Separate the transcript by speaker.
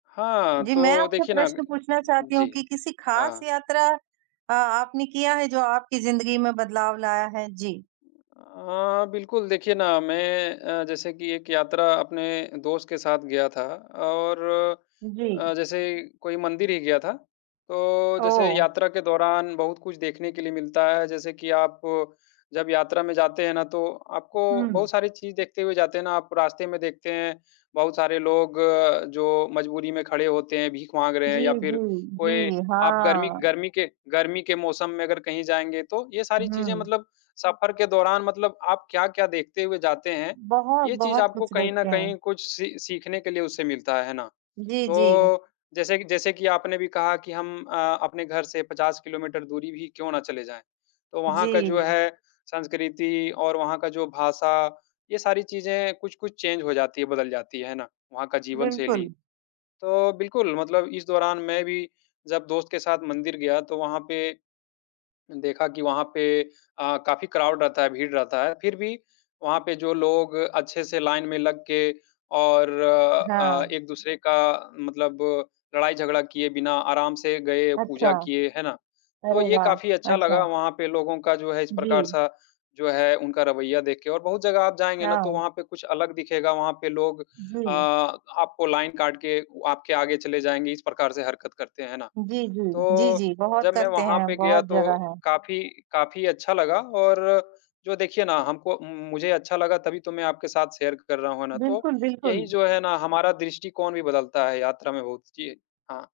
Speaker 1: हाँ,
Speaker 2: जी, मैं
Speaker 1: तो
Speaker 2: आपसे
Speaker 1: देखिए ना
Speaker 2: प्रश्न पूछना चाहती हूँ
Speaker 1: जी।
Speaker 2: कि किसी खास
Speaker 1: हाँ।
Speaker 2: यात्रा अ, आपने किया है, जो आपकी ज़िंदगी में बदलाव लाया है? जी।
Speaker 1: उम, अ, बिल्कुल, देखिए ना, मैं अ, जैसे कि एक यात्रा अपने दोस्त के साथ गया था और
Speaker 2: जी।
Speaker 1: अ, जैसे कोई मंदिर ही गया था। तो जैसे
Speaker 2: ओह!
Speaker 1: यात्रा के दौरान बहुत कुछ देखने के लिए मिलता है। जैसे कि आप जब यात्रा में जाते हैं ना, तो आपको बहुत
Speaker 2: हुँ।
Speaker 1: सारी चीज़ देखते हुए जाते हैं ना। आप रास्ते में देखते हैं, बहुत सारे लोग, जो मजबूरी में खड़े होते हैं, भीख माँग रहे हैं
Speaker 2: जी,
Speaker 1: या
Speaker 2: जी,
Speaker 1: फिर कोई
Speaker 2: जी,
Speaker 1: आप गर्मी
Speaker 2: हाँ।
Speaker 1: गर्मी के गर्मी के मौसम में अगर कहीं जाएँगे, तो ये सारी चीज़ें
Speaker 2: हुँ।
Speaker 1: मतलब सफ़र के दौरान मतलब आप क्या-क्या देखते हुए जाते हैं,
Speaker 2: बहुत,
Speaker 1: ये चीज़
Speaker 2: बहुत
Speaker 1: आपको
Speaker 2: कुछ
Speaker 1: कहीं न
Speaker 2: देखते हैं।
Speaker 1: कहीं कुछ सी सीखने के लिए उससे मिलता है। है ना?
Speaker 2: जी, जी।
Speaker 1: तो जैसे कि जैसे कि आपने भी कहा कि हम अ, अपने घर से 50 किलोमीटर दूरी भी क्यों ना चले जाएँ, तो वहाँ का जो
Speaker 2: जी।
Speaker 1: है, संस्कृति और वहाँ का जो भाषा, ये सारी चीज़ें कुछ-कुछ चेन्ज हो जाती हैं, बदल जाती हैं। है ना? वहाँ का जीवनशैली।
Speaker 2: बिल्कुल।
Speaker 1: तो बिल्कुल, मतलब इस दौरान मैं भी जब दोस्त के साथ मंदिर गया, तो वहाँ पे देखा कि वहाँ पे अ, काफ़ी क्राउड रहता है, भीड़ रहता है। फिर भी वहाँ पे जो लोग अच्छे से लाइन में लग के, और अ,
Speaker 2: हाँ।
Speaker 1: एक-दूसरे का मतलब लड़ाई-झगड़ा किए बिना आराम से गए,
Speaker 2: अच्छा।
Speaker 1: पूजा किए, है ना? तो
Speaker 2: अरे,
Speaker 1: ये
Speaker 2: वाह!
Speaker 1: काफ़ी अच्छा
Speaker 2: अच्छा।
Speaker 1: लगा, वहाँ पे लोगों का, जो है, इस
Speaker 2: जी।
Speaker 1: प्रकार-सा, जो है, उनका रवैया देखके और बहुत जगह आप जाएँगे ना, तो
Speaker 2: हाँ।
Speaker 1: वहाँ पे कुछ अलग दिखेगा। वहाँ पे लोग अ,
Speaker 2: जी।
Speaker 1: आपको लाइन काट के आपके आगे चले जाएँगे। इस प्रकार से हरकत करते हैं ना?
Speaker 2: जी, जी। जी,
Speaker 1: तो
Speaker 2: जी। बहुत
Speaker 1: जब मैं
Speaker 2: करते
Speaker 1: वहाँ
Speaker 2: हैं,
Speaker 1: पे गया,
Speaker 2: बहुत
Speaker 1: तो
Speaker 2: जगह हैं।
Speaker 1: काफ़ी काफ़ी अच्छा लगा और जो देखिए ना, हमको मु मुझे अच्छा लगा, तभी तो मैं आपके साथ शेयर कर रहा हूँ, है ना? तो
Speaker 2: बिल्कुल,
Speaker 1: यही,
Speaker 2: बिल्कुल।
Speaker 1: जो है ना, हमारा दृष्टिकोण भी बदलता है यात्रा में बहुत। जी। हाँ।